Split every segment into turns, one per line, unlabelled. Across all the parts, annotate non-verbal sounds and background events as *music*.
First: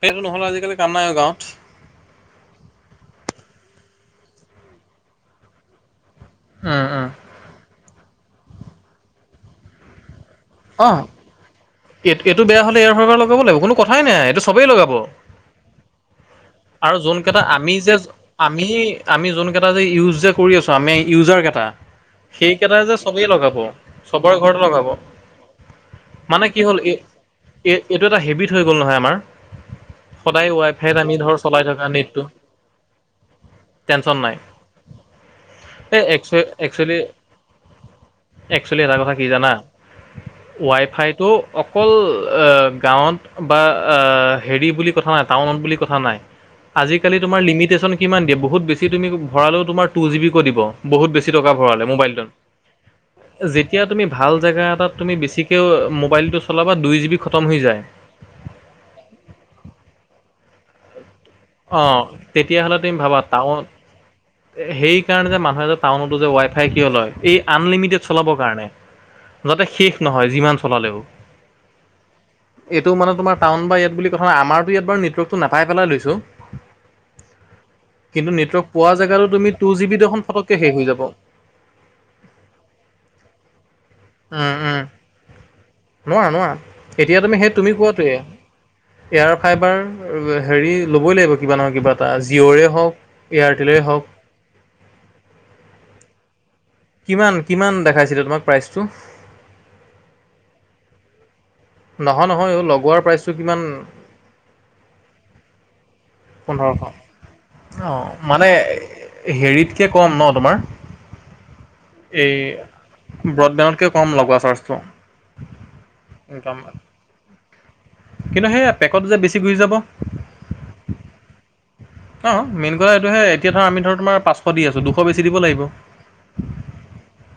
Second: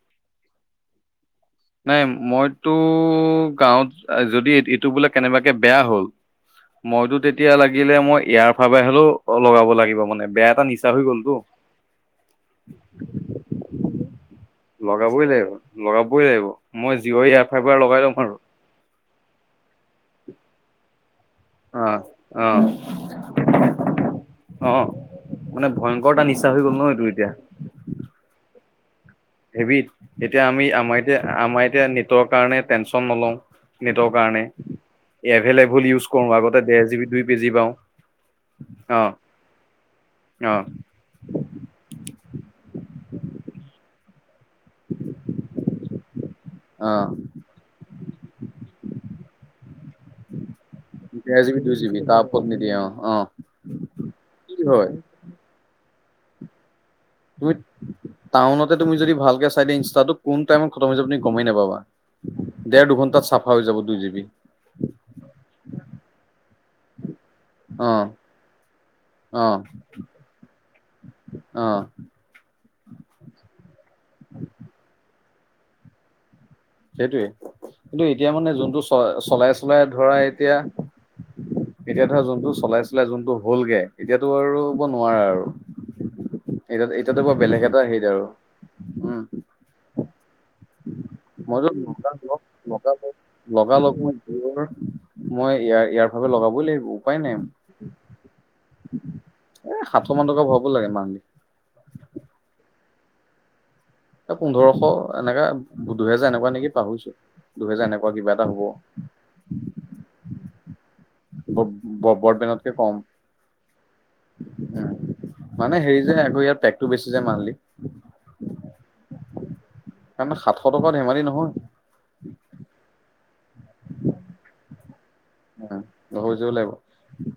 সেইটো নহ'ল আজিকালি কাম নাই গাঁৱত।
নাই মইতো গাঁৱত যদি এইটো বোলে কেনেবাকে বেয়া হ'ল।
উম, উম,
মইতো তেতিয়া লাগিলে মই ইয়াৰ ফাবাই হ'লেও লগাব লাগিব মানে। বেয়া এটা নিচা হৈ
অ'।
গ'লতো।
এই এইটো বেয়া ইয়াৰ ফাবাই লগাব লাগিব কোনো কথাই নাই, এইটো চবেই লগাব
লগাবই লাগিব লগাবই লাগিব মই
আৰু
জিঅ'
যোনকেইটা
এয়াৰ
আমি
ফাইবাৰ
যে
লগাই ল'ম আৰু
আমি আমি যোন কেইটা যে ইউজ যে কৰি আছো আমি ইউজাৰ কেইটা
অ অ
সেইকেইটাই যে সবেই লগাব চবৰে ঘৰত লগাব।
মান ভয়ংকৰ এটা
মানে
নিচা হৈ
কি
গ'ল
হ'ল
ন এইটো এতিয়া
এই-এই-এইটো এটা হেবিট হৈ গ'ল নহয় আমাৰ।
হেবিট এতিয়া
সদায়
আমি
ৱাই ফাইত
আমাৰ
আমি
এতিয়া
ধৰ চলাই
আমাৰ এতিয়া
থকা নেটটো
নেটৱৰ্ক কাৰণে টেনচন নলওঁ। নেটৰ
টেনচন নাই
কাৰণে এভেইলেবল
এই
ইউজ
একচুৱেলি
কৰো, আগতে দেৰ
একচুৱেলি
জি বি দুই পে জি পাওঁ।
একচুৱেলি এটা
অ
কথা কি জানা
অ
ৱাই ফাইত ত' অকল গাঁৱত বা হেৰি বুলি কথা নাই, টাউনত বুলি কথা নাই,
অ
আজিকালি তোমাৰ লিমিটেশ্যন কিমান দিয়া বহুত বেছি তুমি ভৰালেও তোমাৰ তু জিবিকৈ দিব। বহুত বেছি
ডেৰ
টকা
জি বি দুই
ভৰালে
জি বি তাৰ
মোবাইলটোত,
ওপৰত নিদিয়ে অ অ
যেতিয়া তুমি ভাল
কি
জেগা
হয়
এটাত তুমি বেছি মোবাইল টো চলাবা দুই জি বি খতম
তুমি
হৈ যায়
টাউনতে তুমি যদি ভালকে *unintelligible* কোন টাইমত খম হৈ যাব গমেই নাপাবা।
অ তেতিয়াহ'লে
ডেৰ
তুমি ভাবা
দুঘণ্টাত চাফা
টাউন
হৈ যাব দুই জিবি
সেই কাৰণে যে মানুহে যে টাউনতো যে ৱাইফাই কিয় লয়, এই
অ
আনলিমিটেড চলাবৰ কাৰণে।
অ
যাতে শেষ নহয় যিমান চলালেও।
অ
এইটো মানে তোমাৰ টাউন বা ইয়াত বুলি কথা নাই, আমাৰটো ইয়াত বাৰু নেটৱৰ্কটো নাপাই পেলাই লৈছো।
সেইটোৱে কিন্তু এতিয়া মানে
নেটৱৰ্ক
যোনটো
পোৱা
চ
জেগাতো তুমি
চলাই
টু
চলাই
জি বি
ধৰা
দেখোন
এতিয়া
ফটককৈ শেষ হৈ যাব।
এতিয়া ধৰা যোনটো চলাইছিলে যোনতটো হ'লগে। এতিয়াতো
উম,
আৰু
উম,
নোৱাৰা আৰু
নোৱাৰা নোৱাৰা
এতিয়া এতিয়াতো
তুমি
ব
সেই
বেলেগ
তুমি
এটা হেৰিত
কোৱাটোৱে
আৰু উম
এয়াৰ ফাইবাৰ হেৰি ল'বই লাগিব কিবা
মই *unintelligible*
নহয় কিবা এটা
লগা
জিঅ'ৰে হওক
লগ লগা
এয়াৰটেলেই
লগ
হওক
মই মই ইয়াৰ ইয়াৰ ফাইবাৰ লগাবই লাগিব। উপায়
কিমান
নাই,
কিমান দেখাইছিলে তোমাক প্ৰাইচটো?
এ সাতশ মান টকা ভৰাব লাগে মান লি
নহয় নহয় অ লগোৱাৰ প্ৰাইচটো কিমান?
এ পোন্ধৰশ এনেকা দুহেজাৰ এনেকুৱা নেকি
পোন্ধৰশ
পাহৰিছো। দুহেজাৰ
অ
এনেকুৱা কিবা এটা
মানে
হ'ব
হেৰিতকে কম ন তোমাৰ? এই
*unintelligible* কে কম।
ব্ৰডবেণ্ডতকৈ কম লগোৱা চাৰ্জটো
মানে হেৰি যে আকৌ
একদম
ইয়াত পটেকতটো বেছি যে মানলি।
কিন্তু সেই পেকত যে বেছি ঘূৰি যাব।
তমানে সাতশ টকা ধেমালি নহয়।
এতি ধৰ আমি ধৰ তোমাৰ পাশ দি আঁছো দুখ
উ হৈ য লাগিব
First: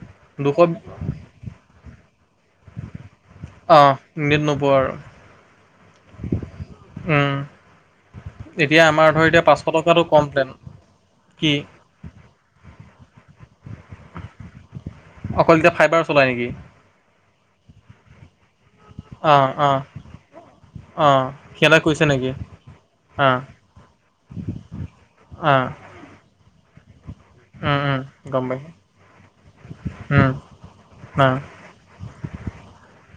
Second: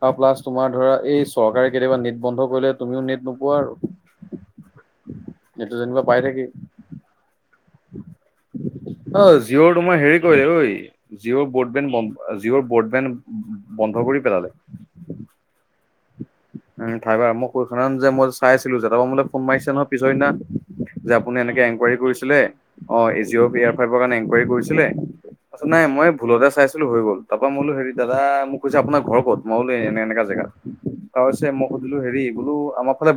আৰু প্লাছ
দুশ
তোমাৰ ধৰা এই চৰকাৰে কেতিয়াবা নট বন্ধ তুমিও নেট নোপোৱা
অঁ
আৰু
নেট নোপোৱা আৰু
নেটটো যেনিবা পাই থাকি
উম *inaudible*
অ
এতিয়া পাঁচশ
জিঅ'ৰ
টকাটো
তোমাৰ হেৰি
কম প্লেন
কৰিলে ঐ জিঅ'ৰ
কি
ব্ৰডবেণ্ড জিঅ'ৰ ব্ৰডবেণ্ড বন্ধ কৰি পেলালে।
অকল এতিয়া ফাইবাৰ চলাই নেকি?
উম ফাইবাৰ মই কৈছ ন যে মই য চাইছিলো যে মোলে ফোন
অঁ
মাৰিছে
অঁ
নহয় পিছৰদিনা। যে
অঁ
আপুনি এনেকে
সিহঁতে
এনকুৱাৰী
কৈছে নেকি
কৰিছিলে অ
অঁ
এজিঅ'য়াৰ ফাইভৰ এংকুৱাৰী কৰিছি,
অঁ
পাছত নাই মই ভুলতে চাইছিলো হৈ গ'ল। তাৰ পৰা মইলো হেৰি দাদা
গম
মোক কৈছে আপোনাৰ ঘৰ ক'ত? মই বোলো এনে এনেকা
পাইছোঁ
জেগাত। তাৰ
অঁ
মই সুধিলো হেৰি বোলো আমাৰ ফালে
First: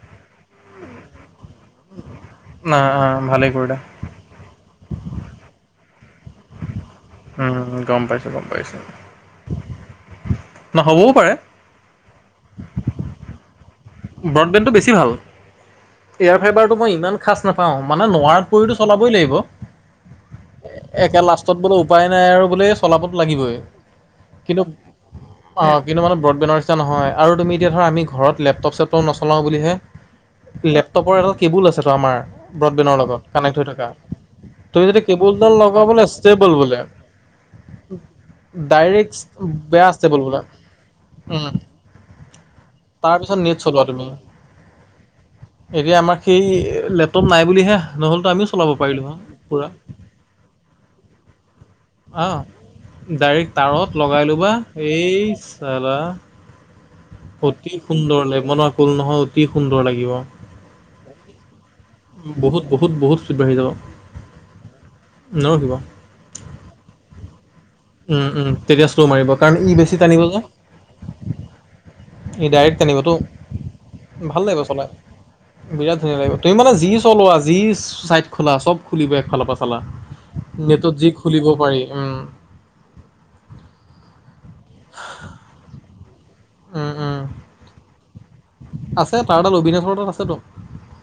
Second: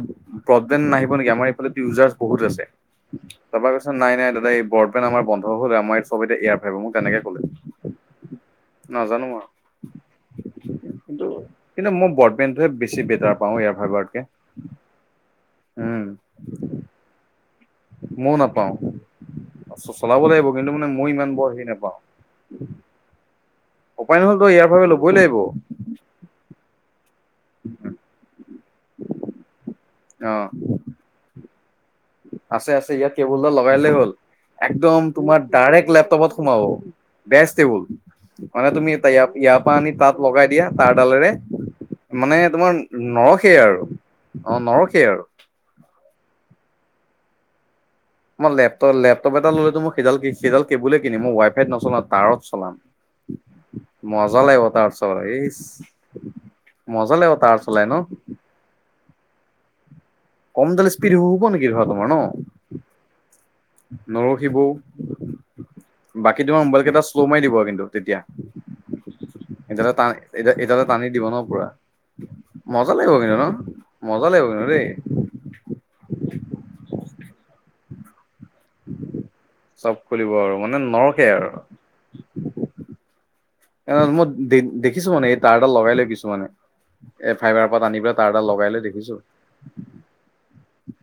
প্ৰব্লেম নাহিব নেকি আমাৰ ইজাৰছ বহুত আছে
অঁ অঁ ভালেই
তাৰ পৰা
কৰিলা
কৈছ নাই নাই দাদা এই ব আমাৰ বন্ধ হ'ল আমাৰ ইয়ত চ'ব এয়াৰা মোক তেনেকে কলে
উম গম পাইছোঁ গম পাইছোঁ
নাজানো আৰু।
নহ'বও
কিন্ত
পাৰে
কিন্তু মই ব্ৰডবেনটোহে বেছি বেটাৰ পাওঁ ইয়াৰ
ব্ৰডবেণ্ডটো বেছি ভাল
উম
এয়াৰ ফাইবাৰটো মই ইমান খাষ্ট নাপাও মানে
ময়ো
নোৱাৰাত
নাপাওঁ
পৰিতো চলাবই লাগিব।
চলাব লাগিব কিন্তু মানে মই
একে
ইমান বৰ
লাষ্টত
হেৰি
বোলে
নাপাওঁ
উপায় নাই আৰু বোলে চলাবতো লাগিবই।
উপায় নহ'ল তই
কিন্তু
এয়াৰ ফাইবাৰ ল'বই লাগিব
অ' কিন্তু মানে ব্ৰড বেনৰ ইচ্ছা নহয়। আৰু তুমি এতিয়া ধৰা আমি ঘৰত লেপ চপ
অ
লেপটপৰ এটা কেবুল আছে।
আছে আছে ইয়াত কেবুলডাল লগাইলেই হ'ল।
তুমি
একদম
যদি
তোমাৰ
কেবুলডাল
ডাইৰেক্ট
লগাবলে
লেপটপত
ষ্টেবল
সোমাব।
বোলে
বেজ টেবুল মানে তুমিয়
ডাইৰেক্ট
ইয়াৰ পৰা
বেয়া
আনি তাত
ষ্টেবল বোলে।
লগাই দিয়া তাৰ ডালেৰে।
উম,
মানে তোমাৰ
তাৰপিছত
নৰসে
নেট
আৰু
চলোৱা তুমি।
অ' নৰসে আৰু।
এতিয়া আমাৰ সেই লেপটপ নাই বুলিহে। নহ'লেতো আমিও
মই
চলাব
লেপটপ
পাৰিলোঁ হয়
লেপটপ এটা
পুৰা।
ল'তো মোক সি সিডাল কেবুল কিনি মই ৱাইফ ন
আহ ডাইৰেক্ট তাৰত লগাই
মজা
লোবা
লাগিব তাঁৰত চলাই
এই
ইচ
চাবা।
মজা লাগিব তাঁৰত
অতি
চলাই ন
সুন্দৰ লেবনৰ কল নহয় অতি সুন্দৰ লাগিব।
কম দালি স্পীড হ'ব নেকি ধোৱা তোমাৰ
বহুত
ন'।
বহুত বহুত স্পীড বাঢ়ি যাব
নৰখিবৌ
নৰখিব।
বাকী তোমাৰ মোবাইল কেইটা শ্ল' মাৰি দিব কিন্ত তেতিয়া
উম, উম, তেতিয়া শ্ল' মাৰিব কাৰণ ই বেছি টানিব যে,
এদলে এদলে টানি দিব ন' পুৰা।
ই ডাইৰেক্ট
মজা
টানিবতো।
লাগিব কিন্তু ন, মজা
ভাল
লাগিব কিন্তু
চলাই,
দেই।
বিৰাট ধুনীয়া লাগিব, তুমি মানে যি চলোৱা যি চাই খোলা, চব খুলিব এক ফালৰ পা চালা
চব খুলিব আৰু মানে
নেটত যি
নৰখে
খুলিব
আৰু
পাৰি উম্।
মই দে দেখিছো মানে এই তাঁৰডাল লগাই লৈ কিছুমানে
উম, উম,
এ, ফাইবাৰৰ পৰা টানি পেলাই তাঁৰডাল লগাই লৈ দেখিছো
আছে তাৰ তাত, অবিনাশৰ তাত আছেতো।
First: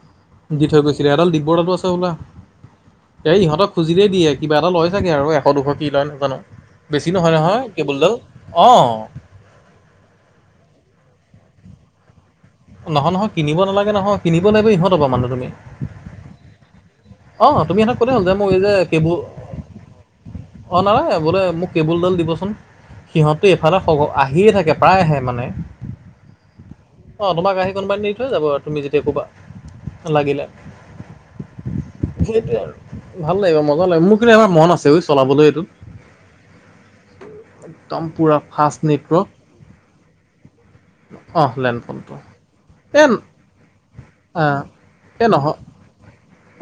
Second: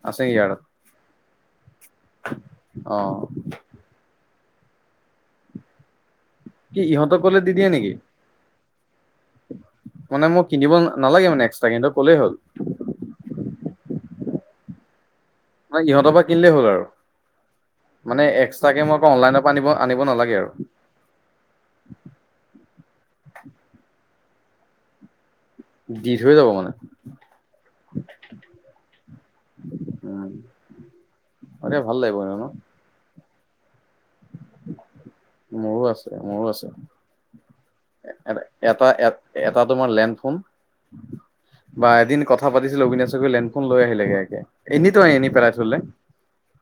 আছে নেকি ইয়াত
দি থৈ গৈছিলে এডাল দিব্যৰ তাটো আছে হ'বলা?
অ
এই ইহঁতক খুজিলই দিয়ে। কিবা এটা লয় ছাগে আৰু এশ দুশ কি লয়
কি
বেছি
ইহঁতক
নহয়,
ক'লে দি
নহয়
দিয়ে নেকি
কেবুলডাল অ'।
মানে মোক কিনিব নালাগে মানে এক্সট্ৰ সিহঁতক ক'লেই হ'ল।
নহয়, নহয় কিনিব নালাগে নহয়, কিনিব লাগিব ইহঁতৰ পৰা মানে তুমি।
মানে সিহঁতৰ পৰা কিনিলেই হ'ল আৰু।
অ' তুমি সিহঁতক ক'লেই
মানে
হ'ল, যে মোৰ এই যে
এক্সট্ৰাকে মই আকৌ
কেবুল
অনলাইনৰ পৰা আনিব আনিব নালাগে আৰু
অ', নহয় বোলে মোক কেবুলডাল দিবচোন, সিহঁতটো এফালে আহিয়ে থাকে। এতিয়া প্ৰায় আহে মানে।
দি থৈ যাব মানে।
অ', তোমাক আহি কোনোবাই দি থৈ যাব আৰু তুমি যেতিয়া ক'বা লাগিলে।
ম ভাল *unintelligible*
সেইটোয়ে আৰু, ভাল লাগিব মজা লাগিব, মোৰ কিন্তু এবাৰ মন আছে চলাবলৈ এইটোত
মোৰো আছে, মোৰো আছে।
একদম
এ
পূৰা ফাষ্ট
এটা, এ
নেটৱৰ্ক
এটা তোমাৰ লেণ্ডফোন।
অহ
বা
লেণ্ডফোনটো
এদিন কথা পাতিছিলো,
এ
অবিনাশে গৈ লেণ্ডফোন লৈ আহিলেগে একে এনেইতো আনি পেলাই থ'লে।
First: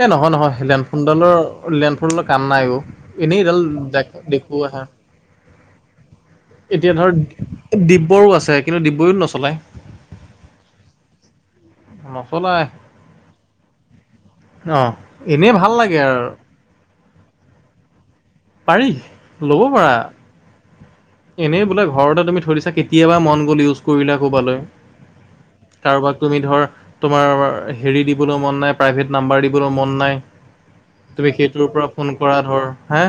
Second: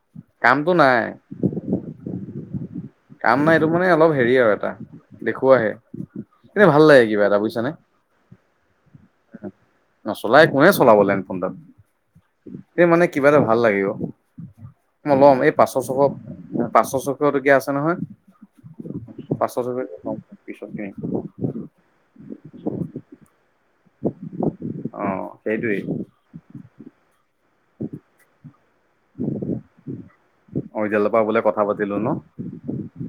এ নহয়, নহয়
কামটো নাই
লেণ্ডফোনডালৰ, লেণ্ডফোনডালৰ কাম নাই অ'। এনেই
কাম নাই
এইডাল
এইটো মানে অলপ হেৰি আৰু
দেখুওৱা
এটা
হে।
দেখুৱাহে এনে ভাল
এতিয়া
লাগে
ধৰ
কিবা এটা বুজিছানে
দিব্যৰো আছে, কিন্তু দিব্যইও ন
নচলাই, কোনে চলাব লেণ্ডফোনডাল।
নচলাই
এ মানে কিবা এটা ভাল লাগে অ'।
অ
মই ল'ম, এই
এনেই ভাল
পাঁচশ
লাগে
ছশ,
আৰু
পাঁচশ ছশ টকীয়া আছে নহয়।
পাৰি,
পাঁচশ
ল'ব পাৰা।
ছশটকীয়া ল'ম পিছত কিনিম
এনেই বোলে ঘৰতে তুমি থৈ দিছা। কেতিয়াবা মন গ'ল ইউজ কৰিলা ক'ৰবালৈ।
অ সেইটোৱেই
কাৰোবাক তুমি ধৰ তোমাৰ হেৰি দিবলৈ মন নাই, প্ৰাইভেট নাম্বাৰ দিবলৈ মন নাই।
অৰিজিনেলৰ পৰা
তুমি
বোলে কথা
সেইটোৰ পৰা
পাতিলো ন
ফোন কৰা ধৰ, হা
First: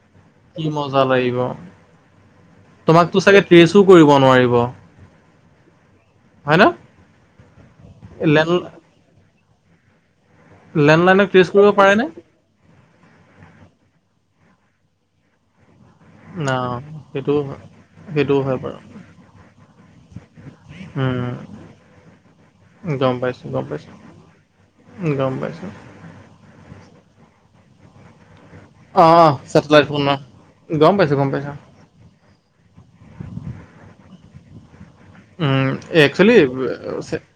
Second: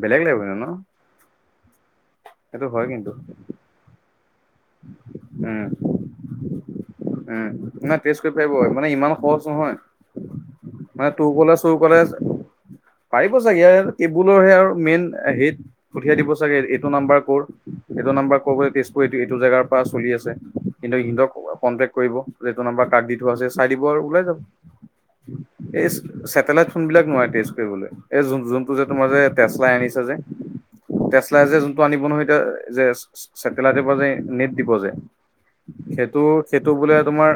বেলেগ লাগিব কিন্তু ন
কি মজা লাগিব।
সেইটো হয় কিন্তু
তোমাকতো চাগে ত্ৰেছো কৰিব নোৱাৰিব।
উম,
হয় ন
উম, নাই ত্ৰেছ কৰিব
লেন
পাৰিব। মানে ইমান সহজ নহয়। মানে
লেণ্ডলাইনক ট্ৰেছ
ত্ৰুকলাৰে
কৰিব
চ্ৰুকলাৰে,
পাৰেনে
পাৰিব চাগে কেবুলৰহে আৰু। মেইন হেৰিত পঠিয়াই দিব
না
চাগে। এইটো নাম্বাৰ
সেইটো
ক'ৰ? এইটো নম্বাৰ
সেইটোও
ক'ৰ হয়?
বাৰু
ত্ৰেছ কৰি এইটো জেগাৰ পৰা চলি আছে। সিহঁতে ইহঁতক
উম
কনটেক কৰিব। যে এইটো নাম্বাৰ কাক দি
গম
থোৱা
পাইছো
আছে
গম
চাই দিব আৰু
পাইছো গম পাইছো
এই চেটেলাইট ফোনবিলাক নোৱাৰে ত্ৰেছ কৰিবলৈ। যোনবিলাক যে তোমাৰ
অ
যে
অ
তেচলাই
চেটেলাইট
আনিছে যে।
ফোনৰ গম পাইছো গম
তেচলাই
পাইছো
যে যোনটো আনিব নহয়। যে চেটেলাইটৰ পৰা যে নেট দিব যে।
উম,
সেইটো,
একচুৱেলি
সেইটো বোলে
চে
তোমাৰ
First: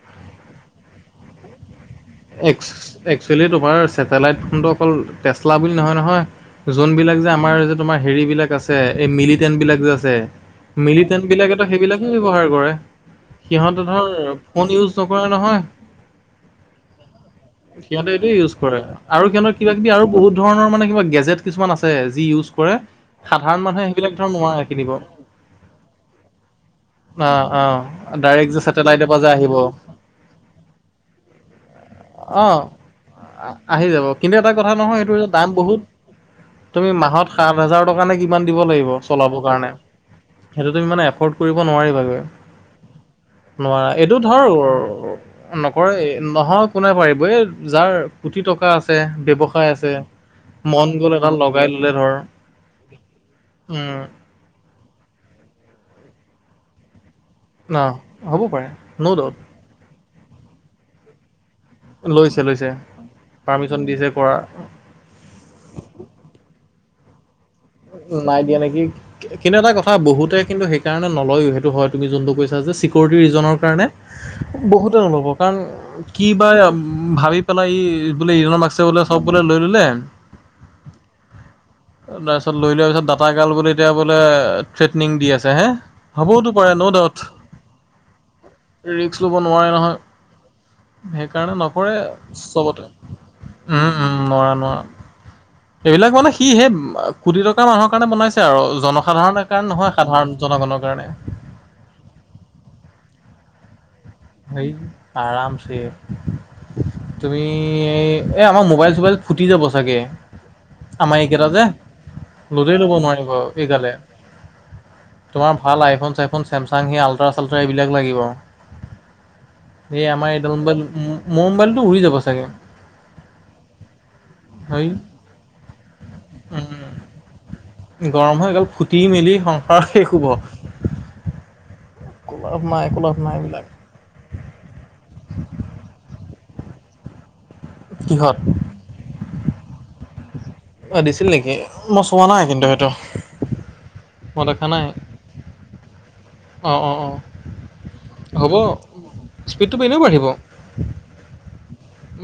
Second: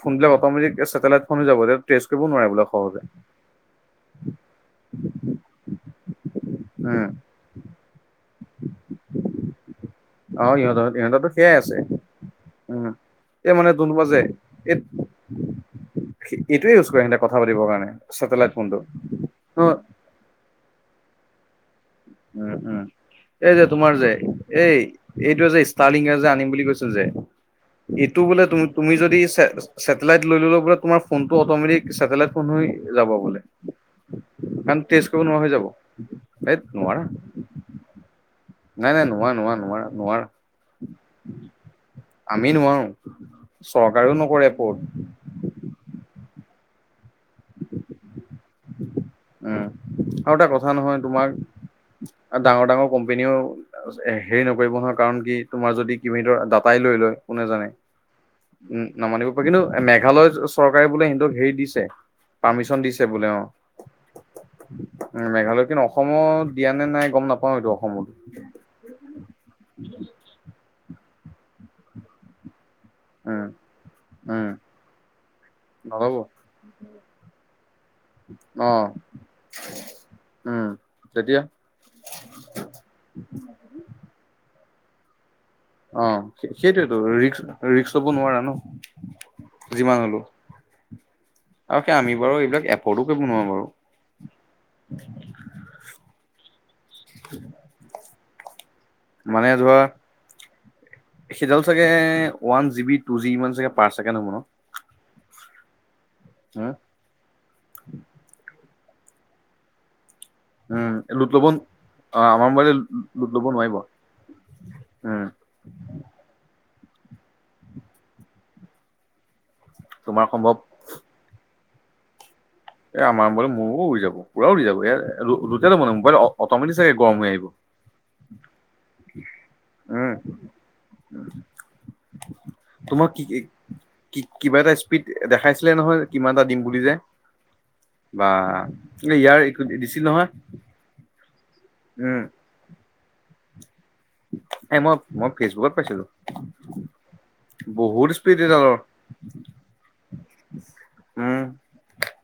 ফোনবিলাক অট'মেটিক চেটেলাইট ফোন হৈ যাব। টেষ্ট কৰিব নোৱাৰে বোলে সহজে
একচোৱেলি তোমাৰ চেটেলাইট ফোনটো অকল টেচলা বুলি নহয়, নহয়।
উম
যোনবিলাক যে আমাৰ যে তোমাৰ হেৰি বিলাক আছে। এই মিলিটেন বিলাক যে আছে।
আৰু ইহঁতৰ
মিলিটেন
ইহঁতৰতো সেয়াই
বিলাকেটো
আছে
সেইবিলাকে ব্যৱহাৰ কৰে।
উম, এই মানে
সিহঁতে
কোনোবা
ধৰ,
যে
ফোন
এই
ইউজ নকৰে নহয়।
এইটোৱে ইউজ কৰে সিহঁতে কথা পাতিবৰ কাৰণে
সিহঁতে এইটোয়ে ইউজ
চেটেলাইট
কৰে।
ফোনটো।
আৰু সিহঁতৰ কিবা
অ',
কিবি আৰু বহুত ধৰণৰ মানে কিবা গেজেট কিছুমান আছে। যি ইউজ
উম,
কৰে।
উম। এই
সাধাৰণ
যে
মানুহে
তোমাৰ যে,
সেইবিলাক ধৰ নোৱাৰে
এই
কিনিব।
এইটোৱে যে ষ্টাৰ লিং যে আনিম বুলি কৈছিল যে।
অ', অ',
টো বোলে
ডাইৰেক্ট
তু
যে
তুমি
ছেটেলাইটৰ
যদি
পৰা যে আহিব।
চেটালাইক লৈ ললে তুমাৰ ফোনটো অট'মেটিক চেটেলাইট ফোন
অ',
হৈ যাব বোলে
আহি যাব কিন্তু এটা কথা
কাৰণ
নহয়
টেষ্ট
সেইটো
কৰিব
যে
নোৱাৰা
দাম
হৈ যাব।
বহুত
এই
তুমি
নোৱাৰা
মাহত সাত হাজাৰ টকা নে কিমান দিব লাগিব
নাই নাই
চলাব
নোৱাৰা নোৱাৰা
কাৰনে
নোৱাৰা নোৱাৰা
সেইটো তুমি এফৰ্ড কৰিব নোৱাৰিবা-
আমি নোৱাৰো।
নোৱাৰা
চৰকাৰেও
এইটো ধৰ
নকৰে এপৰ্ট
নকৰে নহক একো নাই পাৰিব এই যাৰ কোটি টকা আছে
উম,
ব্যৱসায় আছে
আৰু এটা কথা
মন
নহয়
গ'ল
তোমাক
এটা লগাই ললে ধৰ
ডাঙৰ ডাঙৰ কোম্পেনীও
উম
হেৰি নকৰিব নহয় কাৰণ কি তোমাৰ যদি কিবি ধৰ ডাটাই লৈ লয় কোনে জানে
ন হ'ব পাৰে
উম
ন'
নামানিব
ডাউট
প কিন্তু মেঘালয় চৰকাৰে বোলে সিহঁক হেৰি দি
লৈছে লৈছে
পাৰ্মিচন দিছে বোলে অ',
পাৰ্মিশন দিছে কৰা
উ মেঘালয় কিন্তু অসমত দিয়া নে নাই গম নাপাওঁ
নাই দিয়া নেকি কিন্তু এটা কথা বহুতে কিন্তু- সেই কাৰণে নলয়ো সেইটো হয় তুমি যোনটো কৈছা যে চিকিউৰিটি
উম
ৰিজনৰ কাৰণে-
উম
বহুতে নল'ব কাৰণ
নহ'ব
কি বা ভাবি পেলাই ই বোলে ইণ
অ
বাক্ছে বোলে চব- বুলে লৈ ললে
উম তেতিয়া
পিছত লৈ লোৱাৰ পিছত দাটা গাল বুলে এতিয়া বোলে থ্ৰেটনিং দি আছে হে
অ
হ'বওতো পাৰে ন'
সেইটোৱেতো
ডাউট
ৰিক্স ৰিক্স ল'ব নোৱাৰা ন
ৰিস্ক ল'ব নোৱাৰে নহয়
যিমান হ'লেও
সেইকাৰণে
আৰু
নকৰে
সেই আমি বাৰু এইবিলাক
চবতে
এফৰ্ডো কৰিব নোৱাৰো বাৰু
উম উম নোৱাৰা নোৱাৰা এইবিলাক মানে, সি সেই কোটি টকা মানুহৰ কাৰণে বনাইছে আৰু জনসাধাৰণৰ
মানে
কাৰণে
ধৰা
নহয় সাধাৰণ জনগণৰ কাৰণে
সেইডাল চাগে one G B two G মান পাৰছেকেন্দ
হে, আৰামছে
হম
তুমি এ আমাৰ মোবাইল মবাইল ফুটি যাব চাগে
উম,
আমাৰ
লোট ল'ব
এইকেইটা যে
ন- অ', আমাৰ মোবাইলে
লোদেই ল'ব
লোট
নোৱাৰিব
ল'ব
এইগালে
উম,
তোমাৰ ভাল আইফোন চাইফোন ছেমচাং সি আল্ট্ৰা চাল্ট্ৰা এইবিলাক লাগিব এই
তোমাৰ
আমাৰ
সম্ভৱ
এইডাল মোাইল মোৰ মো্বাইলতটো উৰি যাব চাগে
এ আমাৰ মোৰো উৰি যাব পুৰাও উৰি যাব
হেৰি
এ *unintelligible* মানে মোবাইল অতমেটিক চাগে গৰম হৈ আহিব।
গৰম হৈ গ'ল, ফুটি মেলি সংসাৰ শেষ হ'ব। একো লাভ নাই একো
তোমাক
লাভ
কি
নাই এইবিলাক
কি, কিবা এটা স্পীড দেখাইছিলে নহয়, কিমান এটা দিম বুলি যে,
কিহত
বাহ ইয়াৰ একো দিছিল নহয়।
দিছিল নেকি? মই
উম,
চোৱা নাই কিন্তু সেইটো।
এই মই, মই ফেচবুকত পাইছিলোঁ।
অ', অ', অ'।
তি *unintelligible*
বাঢ়িব
উম।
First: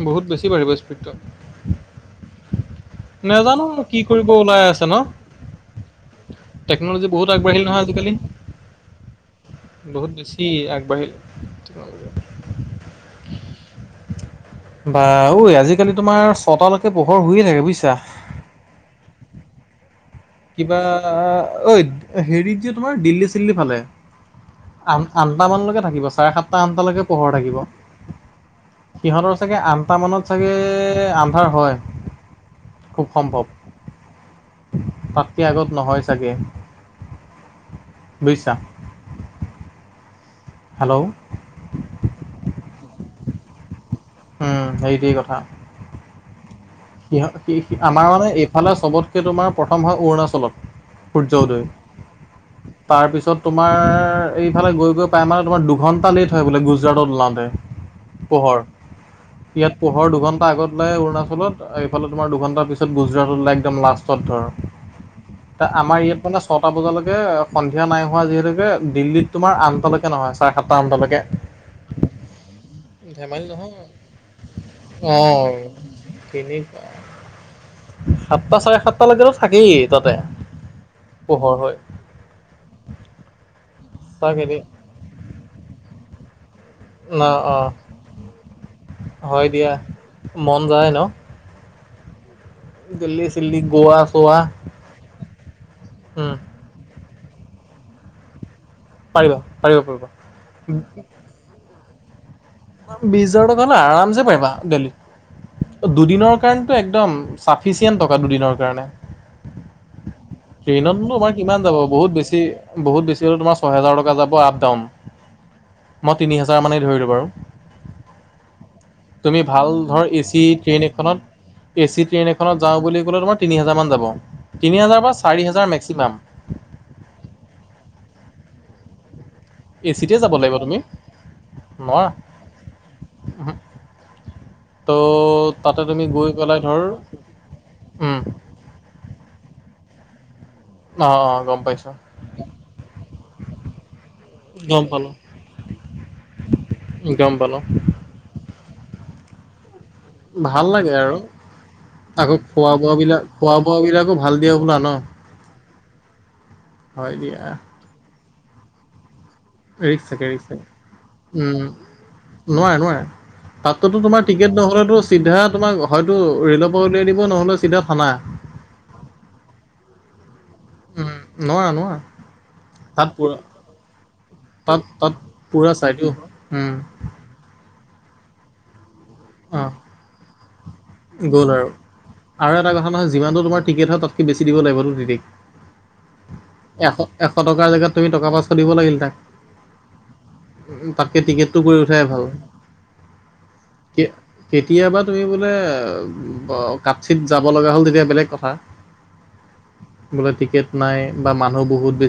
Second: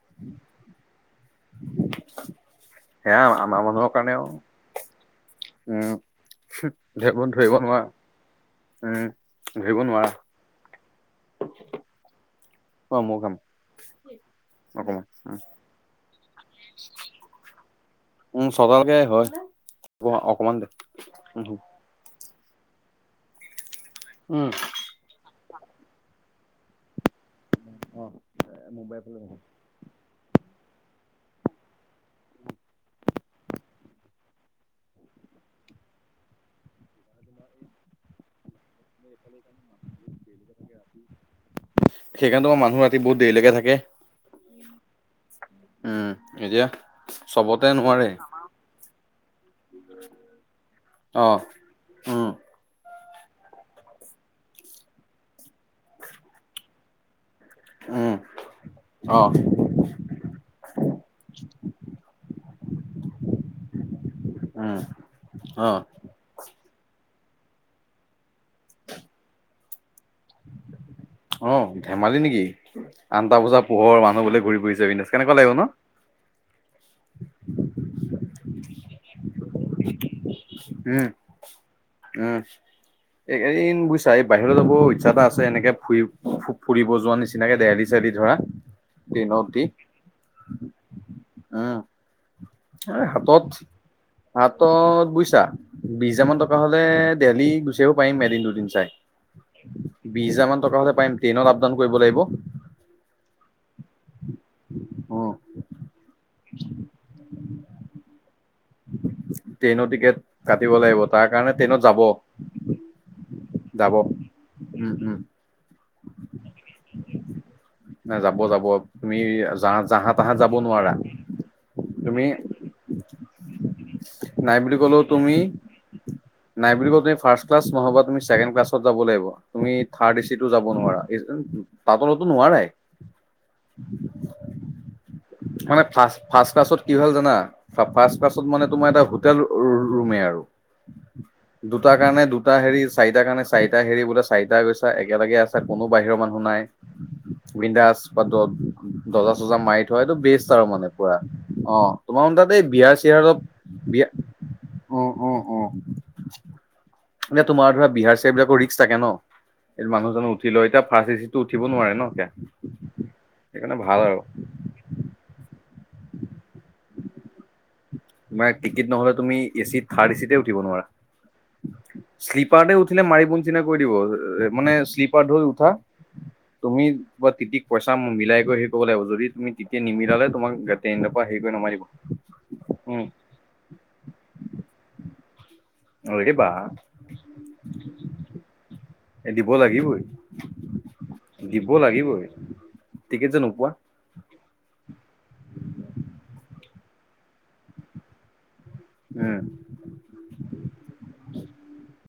বহুত বেছি বাঢ়িব স্পিদটো।
সেইয়া আমাৰ মানুহৰ কাৰণেও
ওলাই আছে ন
হুহ,
টেকন'লজি বহুত
এইবোৰত ধৰিব
আগবাঢ়িল
নোৱাৰা।
নহয় আজিকালি
উম। ধৰিব
বহুত
নোৱাৰা।
বেছি আগবাঢ়িল।
অ', মোৰ কাম। অকমান।
বাহ ঐ, আজিকালি তোমাৰ ছটালৈকে পোহৰ হৈয়েই থাকে, বুজিছা?
উম, ছটালৈকে হয়। অকমান
কিবা
উম।
ঐ হেৰিত যে, তোমাৰ দিল্লী চিল্লীৰ ফালে। আ আঠটামানলৈকে থাকিব, চাৰে সাতটা আঠটালৈকে পোহৰ থাকিব,
মুম্বাইৰ ফালে
সিহঁতৰ
নহয়।
চাগে আনটা মানত চাগে আন্ধাৰ হয়, খুব সম্ভৱ। তাতকে আগত নহয় চাগে, বুজিছা? হেল্ল'
সেইকাৰণেতো আমাৰ মানুহ ৰাতি বহুত দেৰিলৈকে থাকে।
উম, সেইটোৱেই কথা।
উম, এতিয়া
সি,
চবতে
আমাৰ
নোৱাৰে।
মানে এইফালে চবতকে তোমাৰ প্ৰথম হয় অৰুণাচলত।
অ',
সূৰ্য্যউদয়।
উম,
তাৰপিছত তোমাৰ এইফালে গৈ গৈ পাই মানে তোমাৰ দুঘণ্টা লেট হয় বোলে, গুজৰাটত ওলাওঁতে।
উম,
পোহৰ,
অ',
ইয়াত পোহৰ দুঘন্টা আগত উলাই অৰুণাচলত। সেইফাল তোমাৰ দুঘণ্টা পিছত গুজৰাটত উলাই, একদম লাষ্ট চত ধৰ,
উম, অ',
আমাৰ ইয়াত মানে ছটা বজালৈ কে সন্ধিয়া নাই হোৱা যিহেতুকে, দিল্লীত তোমাৰ আনতা লৈকে নহয়, চাৰে সাত
অ', ধেমালি নেকি আনটা
ধেমালি
বজাত
নহয়
পোহৰ, মানুহ বোলে ঘূৰি ফুৰিছে বিনদাচ, কেনেকুৱা লাগিব ন'?
তেনেকুৱাই। সাতটা চাৰে সাতটা লৈকেো থাকেই তাতে, পোহৰ হৈ।
এইকাৰণে বাহিৰত যাব ইচ্ছা এটা আছে, এনেকে ফুৰি ফুৰিব যোৱা
ন
নিচিনাকে
অঁ
দেহলি চেলহি ধৰা
হয়
ট্ৰেইনত উঠি,
দিয়া মন যায় ন
উম। এই
দিল্লী
হাতত,
চিল্লী গোৱা চোৱা
হাতত বুজিছা। বিশ হাজাৰ
উম
মান টকা হ'লে, দেলহি গুচি আহিব পাৰিম এদিন দুদিন চাই।
পাৰিবা, পাৰিবা,
বিশ হাজাৰ মান
পাৰিবা।
হ'লে পাৰিম, টেইনত আপডাউন কৰিব লাগিব।
বিশ হাজাৰ টকা হ'লে আৰামছে পাৰিবা
উম
দেলহিত। দুদিনৰ কাৰণ একদম, চাফিচিয়েণ্ট টকা দুদিনৰ কাৰ
ট্ৰেইনৰ টিকেট কাটিব
ট্ৰেইনতো
লাগিব
তোম
তাৰ কাৰণে
কিমান যাব
ট্ৰেইনত
বহুত বেছি, বহুত বেছি হ'লেওঁ তোমাৰ ছহেজাৰ টকা যাব আপ ডাউন,
উম উম
মই তিনি হোজাৰ মানেই ধৰিলোঁ বাৰু।
নাই যাব যাব
তুমি ভাল
জাহ
ধৰ
জাহা তাহা
এচি
যাব
ট্ৰেইন
নোৱাৰা
এখনত এ চি
তুমি
ট্ৰেইন এখনত যাওঁ বুলি ক'লে, তোমাৰ তিনি হাজাৰ মান যাব,
নাই
তিনি
বুলি
হাজাৰ
ক'লেও
বা
তুমি,
চাৰি হাজাৰ মেক্সিমাম
নাই বুলি ক তুমি ফাৰ্ষ ক্লাছ নহবা তুমি ছেকেণ্ড ক্লাছত যাব লাগিব। তুমি
এ
থাৰ্ড
চিতে যাব
ইতি টো
লাগিব তুমি
নোৱাৰা
নোৱাৰা
পাবলতো নোৱাৰাই।
উহু। ত' তাতে
মানে,
তুমি গৈ
ফাচট
পেলাই
ক্লাছ ত
ধৰ
কি হ'ল জানা ফ্ষ
উম,
ক্লাত মানে তোমাৰ এটা হোটেল ৰো ৰুমে আৰু।
অ', অ', গম পাইছোঁ।
দুটাৰ কাৰণে দুটা হেৰি চাৰিটাাৰ কাৰণে চাৰিটা হেৰি বোলে চাৰিটা
গম
গৈছা
পালোঁ,
একেলগে আছে। কোনো বাহিৰৰ মানুহ নাই,
গম পালোঁ
বিন্দাস পটত দৰ্জা-চৰজা মাই
ভাল লাগে আৰু
তোমাৰ মানে
আকৌ
তাত এই
খোৱা
বিহাৰ
বোৱা
চিহাৰ
বিলাক
অলপ
খোৱা, বোৱ
বিয়া
বিলাকো ভাল দিয়া হ'বলা ন। অ,
*unintelligible* এই তোমাৰ ধৰা বিহাৰ-চিহাৰত এইবাক ৰিক্কচ থাকে ন। এই
ৰিক্স থাকে
মানুহজন
ৰিক্স
উঠি
থাকে।
লয়, এতিয়া ফাৰ্ষ্ট চিতটো উঠিব নোৱাৰে ন এতিয়া। সেইকাৰণে
তাতটো
ভাল আৰু
তোমাৰ টিকেট নহ'লে চিধা তোমাক হয়তো ৰে'লৰ পৰা উলাই দিব নহ'লে চিধা থানা।
তোমাৰ টিকিট নহ'লে তুমি এ চিত থাৰ্ড এ চিতে উঠিব নোৱাৰা।
উম, নোৱাৰা নোৱাৰা।
শ্লিপাৰতে উঠিলে
তাত পুৰা
মাৰিবোন চিন্তা কৰি দিব, মানে
তাত তাত
শ্লিপাৰ ধৰি উঠা।
পুৰা চাইটো উম,
তুমি বা তিতিক পইচা মিলাই কৰি আহিব লাগিব যদি তুমি
অ'।
তিতিয়ে নিমিলালে তোমাক ট্ৰেইনৰ পৰা হেৰি
গ'ল
কৰি নমাই
আৰু
দিব
আৰু এটা কথা।
উম
নহয় যিমানটো তোমাৰ টিকেট হয় তাতকে বেছি দিব লাগিব টো‌ তিতিক।
অৰে বা
এশ, এশ টকাৰ জেগাত তুমি টকা পাচশঁ দিব লাগ
দিব লাগিবই
তাককে টিকেটটো
দিব
কৰি উঠাই ভাল।
লাগিবই টিকেট যে নোপোৱা
কে, কেতিয়াবা। তুমি বোলে, কাছিত যাব লগা হ'ল তেতিয়া বেলেগ কথা।
উম
বোলে টিকেট নাই বা মানুহ বহুত বেছি।